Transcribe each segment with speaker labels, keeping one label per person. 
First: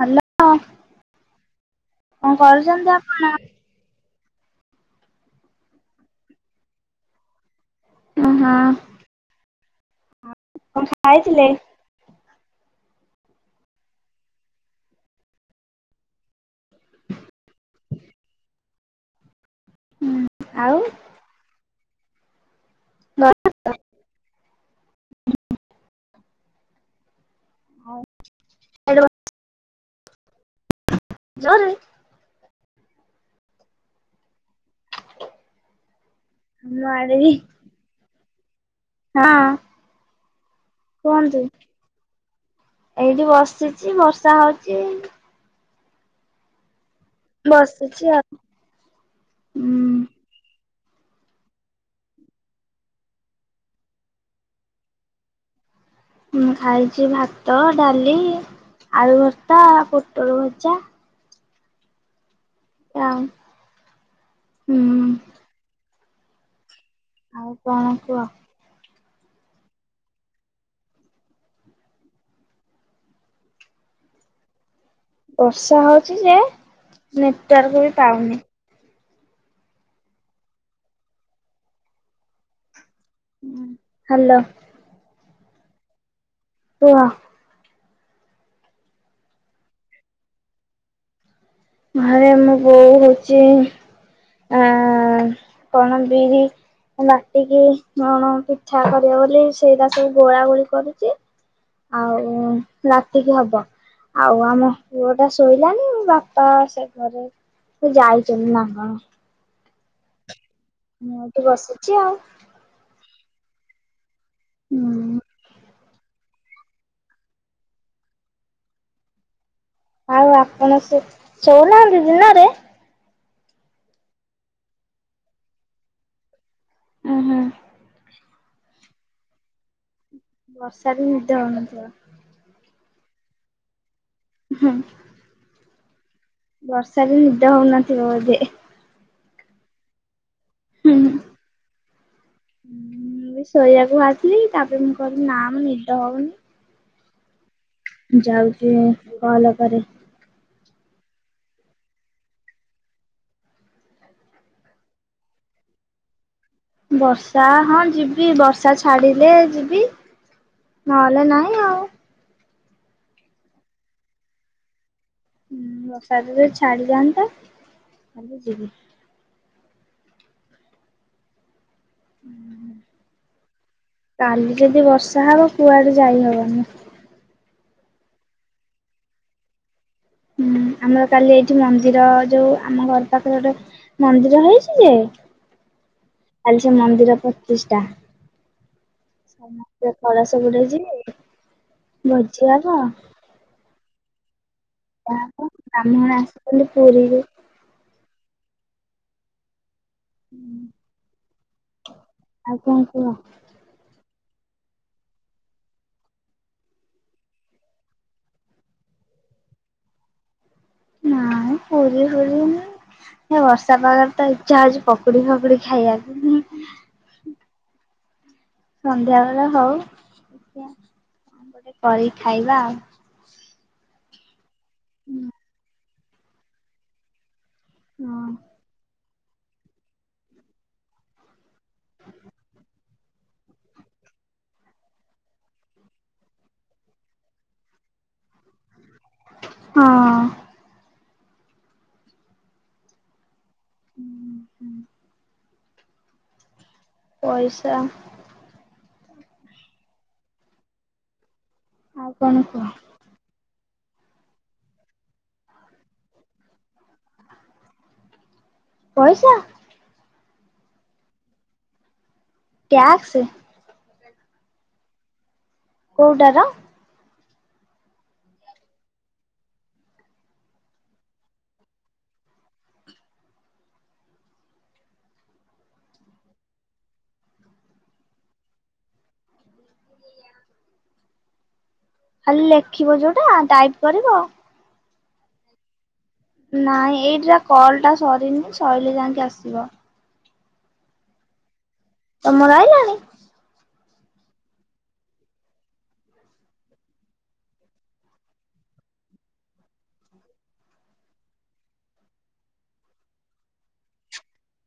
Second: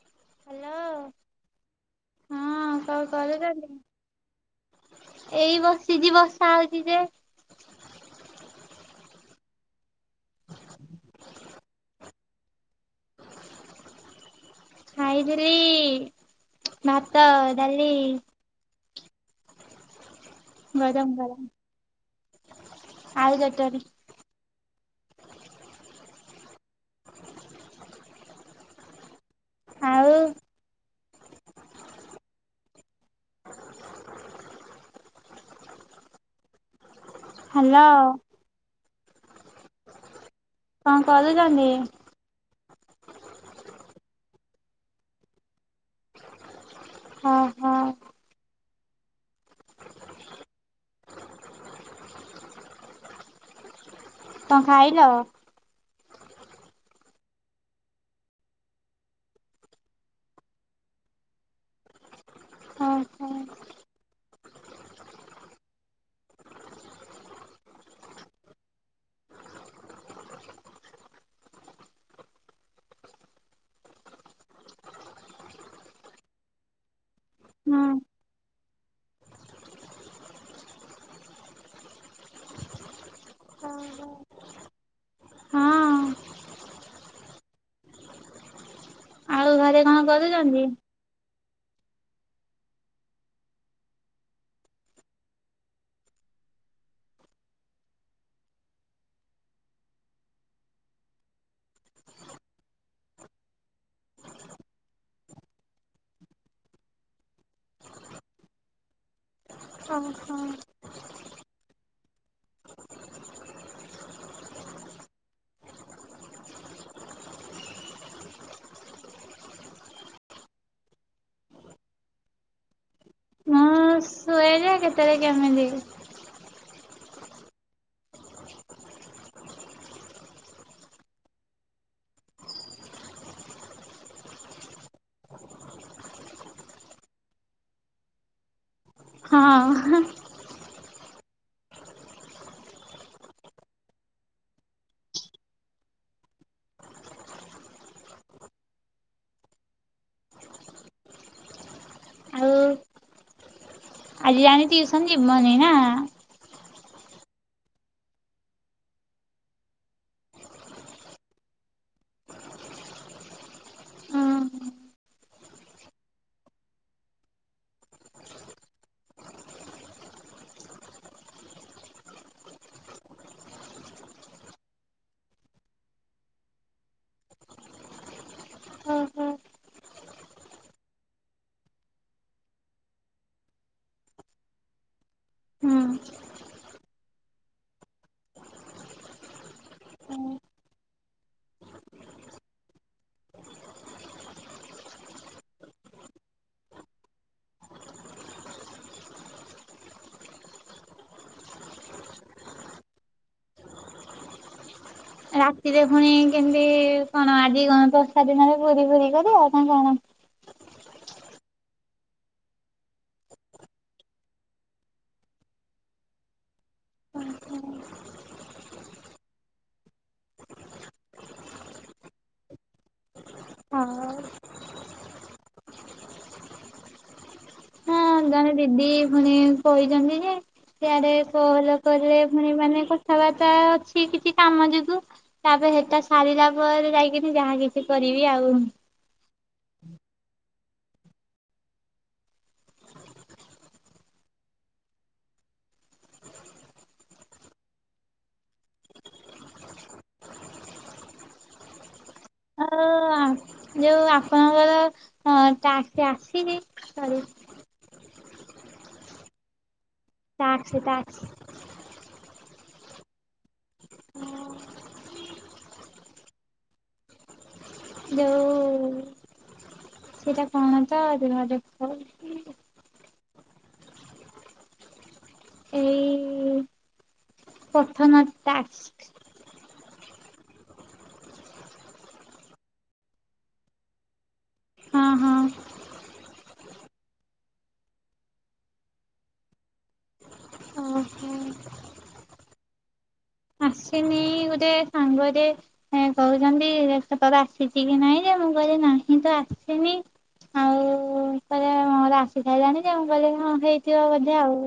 Speaker 1: Hello କଣ
Speaker 2: ହଁ
Speaker 1: କରୁଛନ୍ତି
Speaker 2: କଣ
Speaker 1: ଆପଣ?
Speaker 2: କରୁଛନ୍ତି? ଏଇ ବସିଛିି ବର୍ଷା ହଉଛି ଯେ
Speaker 1: ଉଁ ହଁ କଣ ଖାଇଥିଲେ? [inaudible]
Speaker 2: ଖାଇଥିରି ଭାତ ଡାଲି
Speaker 1: ଆଉ
Speaker 2: ଗରମ ଗରମ୍ ଆଳୁ ଚଟଣି।
Speaker 1: ହଁ ହେଲୋ [unintelligible]
Speaker 2: ଆଉ
Speaker 1: ଜୋରେ
Speaker 2: [inaudible]
Speaker 1: ମୁଁ ଆଣିବି
Speaker 2: ହ୍ୟାଲୋ।
Speaker 1: ହଁ
Speaker 2: କଣ
Speaker 1: କୁହନ୍ତୁ।
Speaker 2: କରୁଛନ୍ତି?
Speaker 1: ଏଇଠି ବସିଛି ବର୍ଷା ହଉଛି।
Speaker 2: ଓହୋ
Speaker 1: ବସୁଛି ଆଉ। ହୁଁ
Speaker 2: କଣ ଖାଇଲ।
Speaker 1: ମୁଁ ଖାଇଛି ଭାତ ଡାଲି ଆଳୁ ଭତ୍ତା ପୋଟଳ ଭଜା। ଆଉ
Speaker 2: ଓହୋ
Speaker 1: ହୁଁ। ଆଉ କଣ କୁହ? ବର୍ଷା ହଉଚି ଯେ ନେଟୱାର୍କ ବି ପାଉନି। ହୁଁ
Speaker 2: ହଁ
Speaker 1: ହାଲୋ।
Speaker 2: ହଁ
Speaker 1: କୁହ?
Speaker 2: ଆଉ ଘରେ କଣ କରୁଛନ୍ତି?
Speaker 1: ଘରେ ମୋ ବୋଉ ହଉଛି ଅ କଣ ବିରି ବାଟିକି କଣ ପିଠା କରିବ ବୋଲି ସେଇଟା ସବୁ ଗୋଳା ଗୋଳି କରୁଛି। ଆଉ ଉଁ ରାତିକି ହବ ଆଉ ଆମ ପୁଅଟା ଶୋଇଲାଣିି ବାପ ପା ସେ ଘରେ ସେ ଯାଇଛନ୍ତି ନା କଣ।
Speaker 2: ଓ ହଁ।
Speaker 1: ମୁଁ ଏଠି ବସିଛି ଆଉ। ହୁଁ। ଆଉ ଆପଣ ସେ ଶଉନାହାନ୍ତି ଦିନରେ?
Speaker 2: ନାଁ ଶ୍ ଶୋଏ ଯେ କେତେବେଳେ କେମିତି।
Speaker 1: ଉଁ ହୁଁ। ବର୍ଷାରେ ନିଦ ହଉନଥିବ। ହୁଁ। ବର୍ଷାରେ ନିଦ ହଉନଥିବ ବୋଧେ?
Speaker 2: ହଁ।
Speaker 1: ହୁଁ। ହୁଁ ମୁଁ ଶୋଇଆକୁ ବାହାରିଥିଲି ତାପରେ ମୁଁ କହିଲି ନା ମ ନିଦ ହଉନି। ଯାଉଛି କଲ କରେ।
Speaker 2: ଆଉ ଆଜି ଜାଣି ଟିୟୁସନ ଯିବନି ନା!
Speaker 1: ବର୍ଷା ହଁ ଯିବି ବର୍ଷା ଛାଡିଲେ ଯିବି। ନହେଲେ ନାଇଁ ଆଉ। ହୁଁ ବର୍ଷା ଯଦି ଛାଡିଯାଆନ୍ତା ତାହେଲେ ଯିବି। ହୁଁ କାଲି ଯଦି ବର୍ଷା ହବ କୁଆଡେ ଯାଇ ହବନି।
Speaker 2: ଓହୋ
Speaker 1: ହୁଁ ଆମର କାଲି ଏଇଠି ମନ୍ଦିର ଯୋଉ ଆମ ଘର ପାଖରେ ଗୋଟେ ମନ୍ଦିର ହେଇଛି ଯେ
Speaker 2: ହଁ।
Speaker 1: କାଲି ସେ ମନ୍ଦିର ପ୍ରତିଷ୍ଟା। ସମସ୍ତେ କଳଶ ବୁଡେଇ ଯିବେ ଭୋଜି ହବ ଗାଁ କୁ ବ୍ରାହ୍ମଣ ଆସିଥିଲେ ପୁରୀରୁ। ହୁଁ ଆଉ କଣ କୁହ?
Speaker 2: ରାତିରେ ଫୁଣି କେମିତି କଣ ଆଜି କଣ ବର୍ଷା ଦିନରେ ପୁରୀ ଫୁରୀ କରିବ ଆଉ [unintelligible]
Speaker 1: ନାଇଁ ପୁରୀ ହୁଏ କି ନାଇଁ। ଏ ବର୍ଷା ପାଗରେ ତ ଇଛା ହଉଛି ପକୁଡି ଫକୁଡି ଖାଇବାକୁ।
Speaker 2: [unintelligible]
Speaker 1: ସନ୍ଧ୍ୟାବେଳେ ହଉ ଦେଖିଆ କଣ ଗୋଟେ କରିକି ଖାଇବା ଆଉ।
Speaker 2: ହଉ।
Speaker 1: ହୁଁ। ହଁ।
Speaker 2: ଜଣେ ଦିଦି ଫୁଣି କହିଛନ୍ତି ଯେ ସିଆଡେ କଲ କଲେ ପୁଣି ମାନେ କଥାବାର୍ତ୍ତା ଅଛି କିଛି କାମ ଯୋଗୁ ତାପରେ ସେଟା ସାରିଲା ପରେ ଯାଇକିନି ଯାହା କିଛି କରିବି ଆଉ।
Speaker 1: ହଁ। ହୁଁ। ପଇଷା ଆଉ କଣ କୁହ?
Speaker 2: ଆଉ ଯୋଉ ଆପଣଙ୍କର ଟ୍ୟାକ୍ସ ଆସିନି ସରି।
Speaker 1: ପଇଷା
Speaker 2: ଟ୍ୟାକ୍ସ ଟ୍ୟାକ୍ସ।
Speaker 1: ଟ୍ୟାକ୍ସ। କୋଉଟାର?
Speaker 2: ଯୋଉ ସେଇଟା କଣ ତ ରୁହ ଦେଖୋଉଚି। ଏଇ ପଠନ ଟ୍ୟାକ୍ସ।
Speaker 1: ଖାଲି ଲେଖିବ ଯୋଉଟା ଟାଇପ୍ କରିବ।
Speaker 2: ହଁ ହଁ।
Speaker 1: ନାଇଁ ଏଇଟା କଲ୍ ଟା ସରିନି ସ‌ଇଲେ ଯାଁଇକି ଆସିବ।
Speaker 2: ଓହୋ।
Speaker 1: ତମର ଆଇଲାଣି?
Speaker 2: ଆସିନି ଗୋଟେ ସାଙ୍ଗଟେ ହେଁ କୋହୁଚନ୍ତି ଦେଖ ତୋର ଆସିଚି କି ନାଇଁ ଯେ ମୁଁ କହିଲି ନାହିଁ ତ ଆସିନି। ଆଉ କହିଲେ ମୋର ଆସି ସାଇଲାଣି ଯେ। ମୁଁ କହିଲି ହଁ ହେଇଥିବ ବୋଧେ ଆଉ।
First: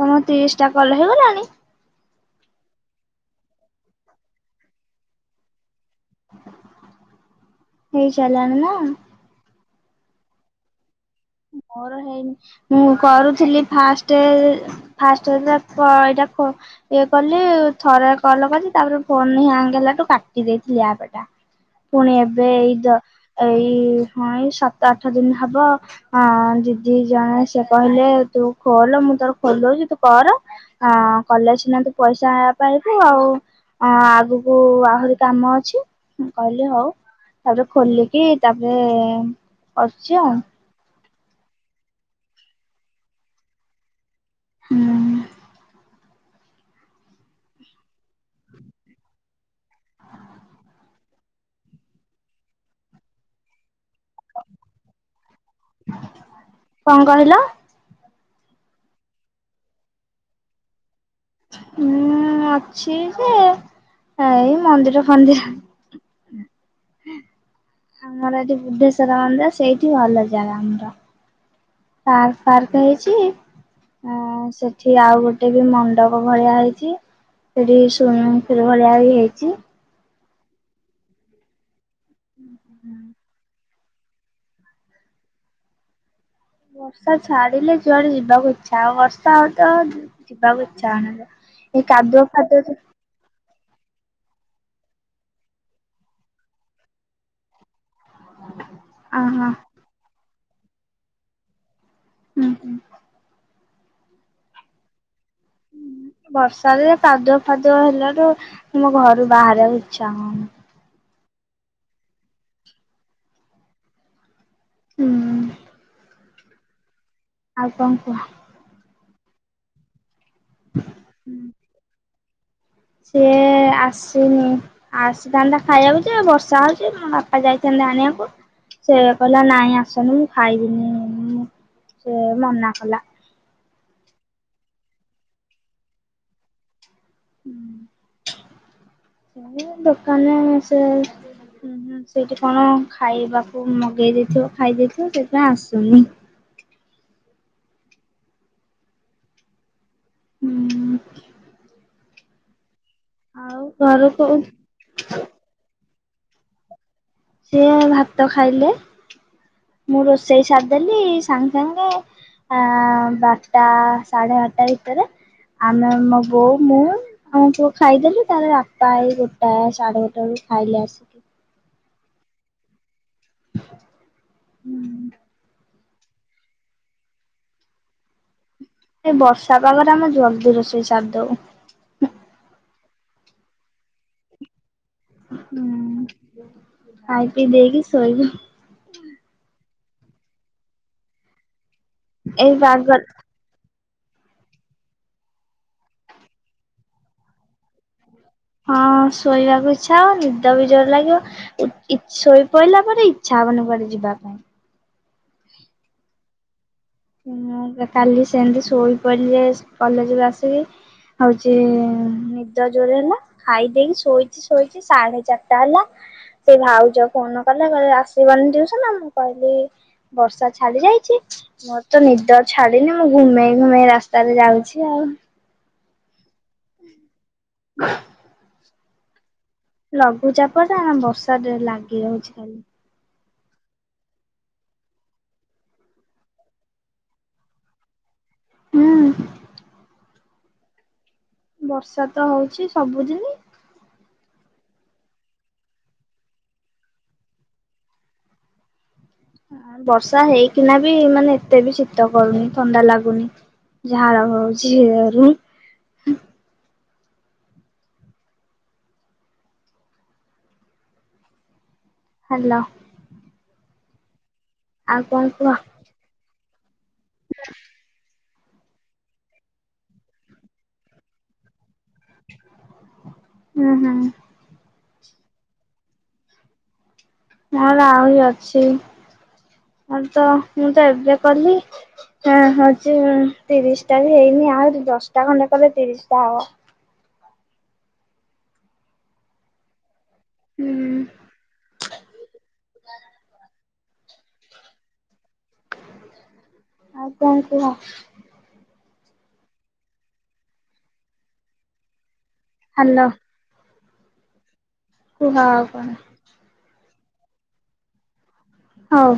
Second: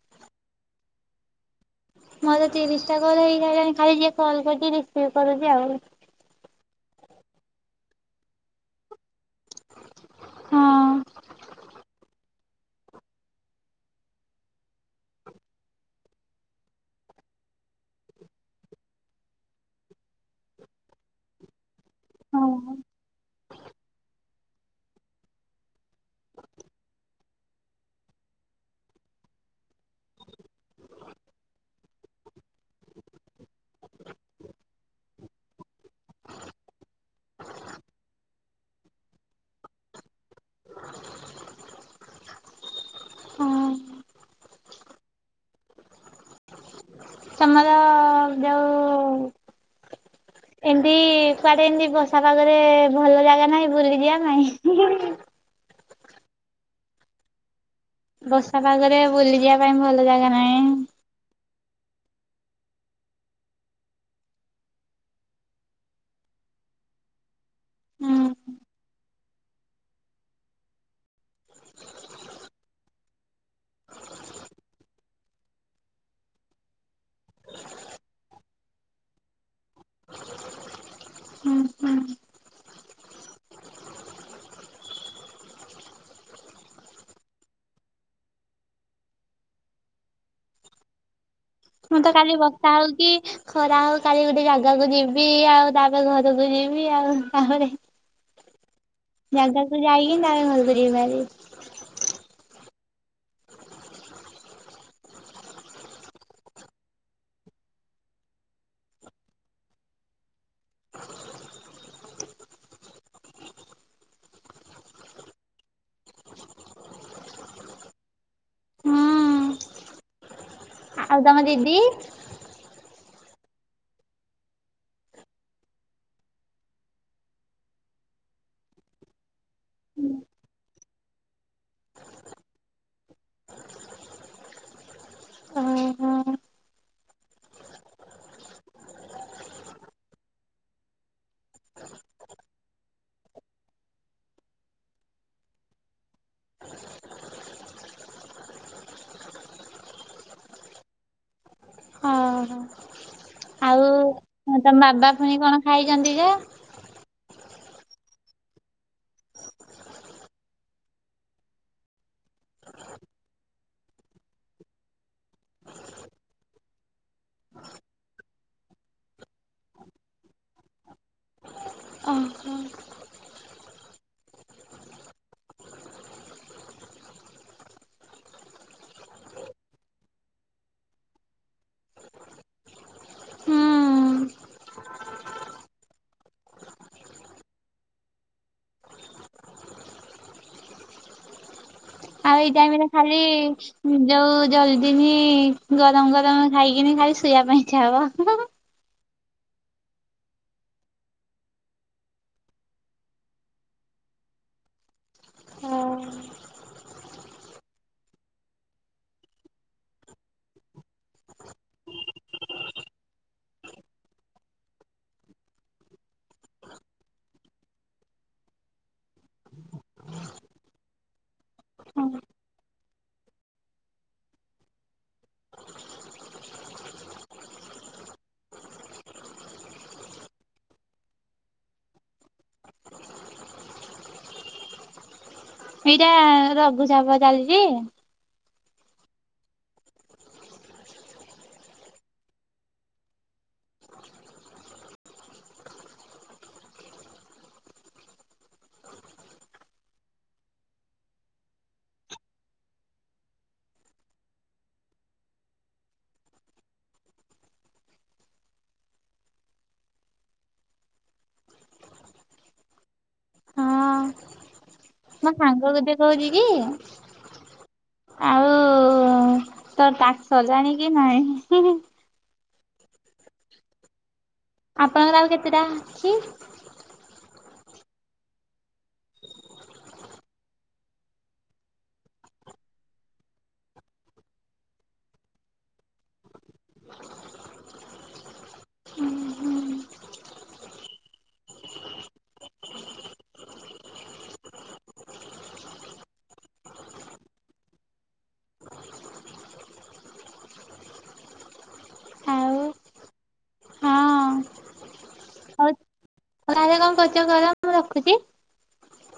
Speaker 1: ତମ ତିରିଶଟା କଲ୍ ହେଇଗଲାଣି?
Speaker 2: ମୋର ତ ତିରିଶ ଟା କଲ୍ ହେଇସାଇଲାଣି ଖାଲି ଯିଏ କଲ୍ କରୁଚି ରିସିଭ୍ କରୁଚି ଆଉ।
Speaker 1: ହେଇସାଇଲାଣି ନା?
Speaker 2: ହଁ।
Speaker 1: ମୋର ହେଇନି ମୁଁ କରୁଥିଲି ଫାଷ୍ଟେ ଫାଷ୍ଟ ଦେଇଥିଲା ଫୋ ଏଇଟା ଫୋ ଇଏ କଲି ଥରେ କଲ୍ କଲି ତାପରେ ଫୋନ ହ୍ୟାଙ୍ଗ ହେଲାଠୁ କାଟି ଦେଇଥିଲି ଆପ୍ ଟା। ପୁଣି ଏବେ ଏଇ ଏଇ ଦ ଏଇ ହଁ ସାତ ଆଠ ଦିନ ହବ। ହଁ ଦିଦି ଜଣେ ସେ କହିଲେ ତୁ ଖୋଲ ମୁଁ ତୋର ଖୋଲି ଦୋଉଚି ତୁ କର। ହଁ କଲେ ସିନା ତୁ ପଇଷା ପାଇବୁ ଆଉ। ହଁ ଆଗକୁ ଆହୁରି କାମ ଅଛିଁ ମୁଁ କହିଲି ହୋଉ। ତାପରେ ଖୋଲିକି ତାପରେ କରୁଚି ଆଉ।
Speaker 2: ହଁ
Speaker 1: ହୁଁ।
Speaker 2: ତମର ଯୋଉ ଏମତି କୁଆଡେ ଏମିତି ବର୍ଷା ପାଗରେ ଭଲ ଜାଗା ନାହିଁ ବୁଲି ଯିବା ପାଇଁ?
Speaker 1: କଣ କହିଲ?
Speaker 2: ବର୍ଷା ପାଗରେ ବୁଲି ଯିବା ପାଇଁ ଭଲ ଜାଗା ନାଇଁ।
Speaker 1: ଉଁ ଅଛି ଯେ ଏଇ ମନ୍ଦିର ଫନ୍ଦିର।
Speaker 2: ହୁଁ
Speaker 1: ଆମର ଏଠି ବୁଦ୍ଧେଶ୍ଵର ମନ୍ଦିର ସେଇଠି ଭଲ ଯାଗା ଆମର। ପାର୍କ ଫାର୍କ ହେଇଚି। ହଁ ସେଠି ଆଉ ଗୋଟେ ବି ମଣ୍ଡପ ଭଳିଆ ହେଇଚି। ସେଠି ଶୁଇମିଙ୍ଗ ପୁଲ ଭଳିଆ ବି ହେଇଚି।
Speaker 2: ହୁଁ ହୁଁ
Speaker 1: ହୁଁ ହୁଁ। ବର୍ଷା ଛାଡିଲେ ଯୁଆଡେ ଯିବାକୁ ଇଚ୍ଛା ହବ ବର୍ଷା ହୋଉଥିବ ଯିବାକୁ ଇଚ୍ଛା ହୋଉ ନଥିବ।
Speaker 2: ମୁଁ ତ କାଲି ବର୍ଷା ହୋଉ କି ଖରା ହୋଉ କାଲି ଗୋଟେ ଜାଗାକୁ ଯିବି ଆଉ ତାପରେ ଘରକୁ ଯିବି ଆଉ ତାପରେ
Speaker 1: ଅ ହଁ
Speaker 2: ଜାଗାକୁୁ ଯାଇକିନି ତାପରେ ଘରକୁ ଯିବିହାରି।
Speaker 1: ଉଁ ହୁଁ। ବର୍ଷାରେ କାଦୁଅ ଫାଦୁଆ ହେଲାଟୁ ମୁଁ ଘରୁ ବାହାରିବାକୁ ଇଚ୍ଛା ହୋଉନି। ଉଁ ହୁଁ। ଆଉ କଣ କୁହ।
Speaker 2: ହୁଁ
Speaker 1: [inaudible]
Speaker 2: ଆଉ ତମ ଦିଦି?
Speaker 1: ସେ ଆସୁନି। ଆସିଥାନ୍ତା ଖାଇବାକୁ ଯେ ବର୍ଷା ହଉଛି ମୋ ବାପା ଯାଇଥାନ୍ତେ ଆଣିବାକୁ। ସେ କହିଲା ନାଇଁ ଆସନି ମୁଁ ଖାଇବିନି ସେ ମନା କଲା।
Speaker 2: ଓହୋ
Speaker 1: ହୁଁ। ଦୋକାନ ଲଣି ସେ ହୁଁ ହୁଁ ସେଇଠି କଣ ଖାଇବାକୁ ମଗେଇ ଦେଇେଇଥିବ ଖାଇ ଦେଇେଇଥିବ ସେଥିପାଇଁ ଆସୁନି। ହୁଁ।
Speaker 2: ହଁହଁ।
Speaker 1: ଆଉ ଘର କଉଠ
Speaker 2: ହଁ ତ ବାବା ପୁଣି କଣ ଖାଇଛନ୍ତି ଯେ?
Speaker 1: ସିଏ ଭାତ ଖାଇଲେ ମୁଁ ରୋଷେଇ ସାରିଦେଲି ସାଙ୍ଗେ ସାଙ୍ଗେ। ଆ ବାପା ସାଢେ ଆଟା ଭିତରେ ଆମେ ମମ ବୋଉ ମୁଁ ଆଉ କ ଖାଇଦେଲେ ତାପରେ ବାପା ଏଇ ଗୋଟା ସାଡେ ଗୋଟା ବେୁ ଖାଇଲେ ଆସିବ
Speaker 2: ଆହ।
Speaker 1: ସେ ବର୍ଷା ପାଗରେ ଆମେ ଜଲ୍ଦି ରଷେଇ ସାରିଦଉ।
Speaker 2: ହୁଁ
Speaker 1: ହୁଁ ଖଇ ପି ଦେଇକି ଶୋଇବୁ।
Speaker 2: ଆଉ
Speaker 1: ଏଇ
Speaker 2: ଏଇଟାମେ
Speaker 1: ପାଗ
Speaker 2: ଖାଲି ଯୋଉ ଜଲଦିିନି ଗରମ ଗରମ ଖାଇକିନି ଖାଲି ଶୋଇବା ପାଇଁ ଇଚ୍ଛା ହବ।
Speaker 1: ହଁ ଶୋଇବାକୁ ଇଛା ହବ ନିଦ ବି ଜୋର ଲାଗିବ। ଶୋଇ ପଡିଲା ପରେ ଇଚ୍ଛା ହବନି କୁଆଡେ ଯିବା ପାଇଁ।
Speaker 2: ହଁ।
Speaker 1: କାଲି ସେମିତି ଶୋଇ ପଡ଼ିଲେ କଲେଜରୁୁ ଆସିକି। ହଉଛି ନିଦ ଜୋରେ ହେଲା। ଖାଇଦେଇକି ଶୋଇଛି ଶୋଇଛି ସାଢେ ଚାରିଟା ହେଲା ସେ ଭାଉଜ ଫୋନ କଲେ କହିଲେ ଆସିବନି ଟିଉଉସ ନା ମୁଁ କହିଲି ବର୍ଷା ଛାଡି ଯାଇଛି। ମୋର ତ
Speaker 2: ହଁ।
Speaker 1: ନିଦ ଛାଡିନି ମୁଁ ଘୁମେଇ ଘୁମେଇ ରାସ୍ତାରେ ଯାଉଛି ଆଉ। [inaudible] ଲଘୁଚାପ ଟା ବର୍ଷା ଲାଗି ରହୁଛି ଖାଲି।
Speaker 2: ଏଇଟା ରଘୁଚାପ ଚାଲିଛି।
Speaker 1: ହୁଁ ବର୍ଷା ତ ହଉଛି ସବୁ ଦିନି। ବର୍ଷା ହେଇକିନା ବି ମାନେ ଏତେ ବି ଶୀତ କରୁନି ଥଣ୍ଡା ଲାଗୁନି। ଝାଡ ହଉଛିଝିରୁ। ହାଲୋ। ଆଉ କଣ
Speaker 2: ମୋ
Speaker 1: କୁହ?
Speaker 2: ସାଙ୍ଗକୁଧେ କହୁଛି କି? ଆଉ ତୋର ତାକ୍ ସଜାଣି କି ନହିଁ।
Speaker 1: ହୁଁ ହୁଁ।
Speaker 2: ଆପଣଙ୍କର ଆଉ କେତେଟା ଅଛି?
Speaker 1: ମୋର ଆହୁରି ଅଛି ଆଉ ତ ମୁଁ ତ ଏବେ କଲି। ହଁ ହଉଛି ତିରିଶ ଟା ବି ହେଇନି ଆହୁରି ଦଶଟା ଖଣ୍ଡେ କଲେ ତିରିଶଟା ହବ। ହୁଁ। ଆଉ କଣ କୁହ।
Speaker 2: ଆଉ
Speaker 1: ହାଲୋ।
Speaker 2: ହଁ
Speaker 1: କୁହ ଆଉ କଣ।
Speaker 2: ଘରେ କଣ କରୁଚ କର ମୁଁ ରଖୁଚି।
Speaker 1: ହଉ।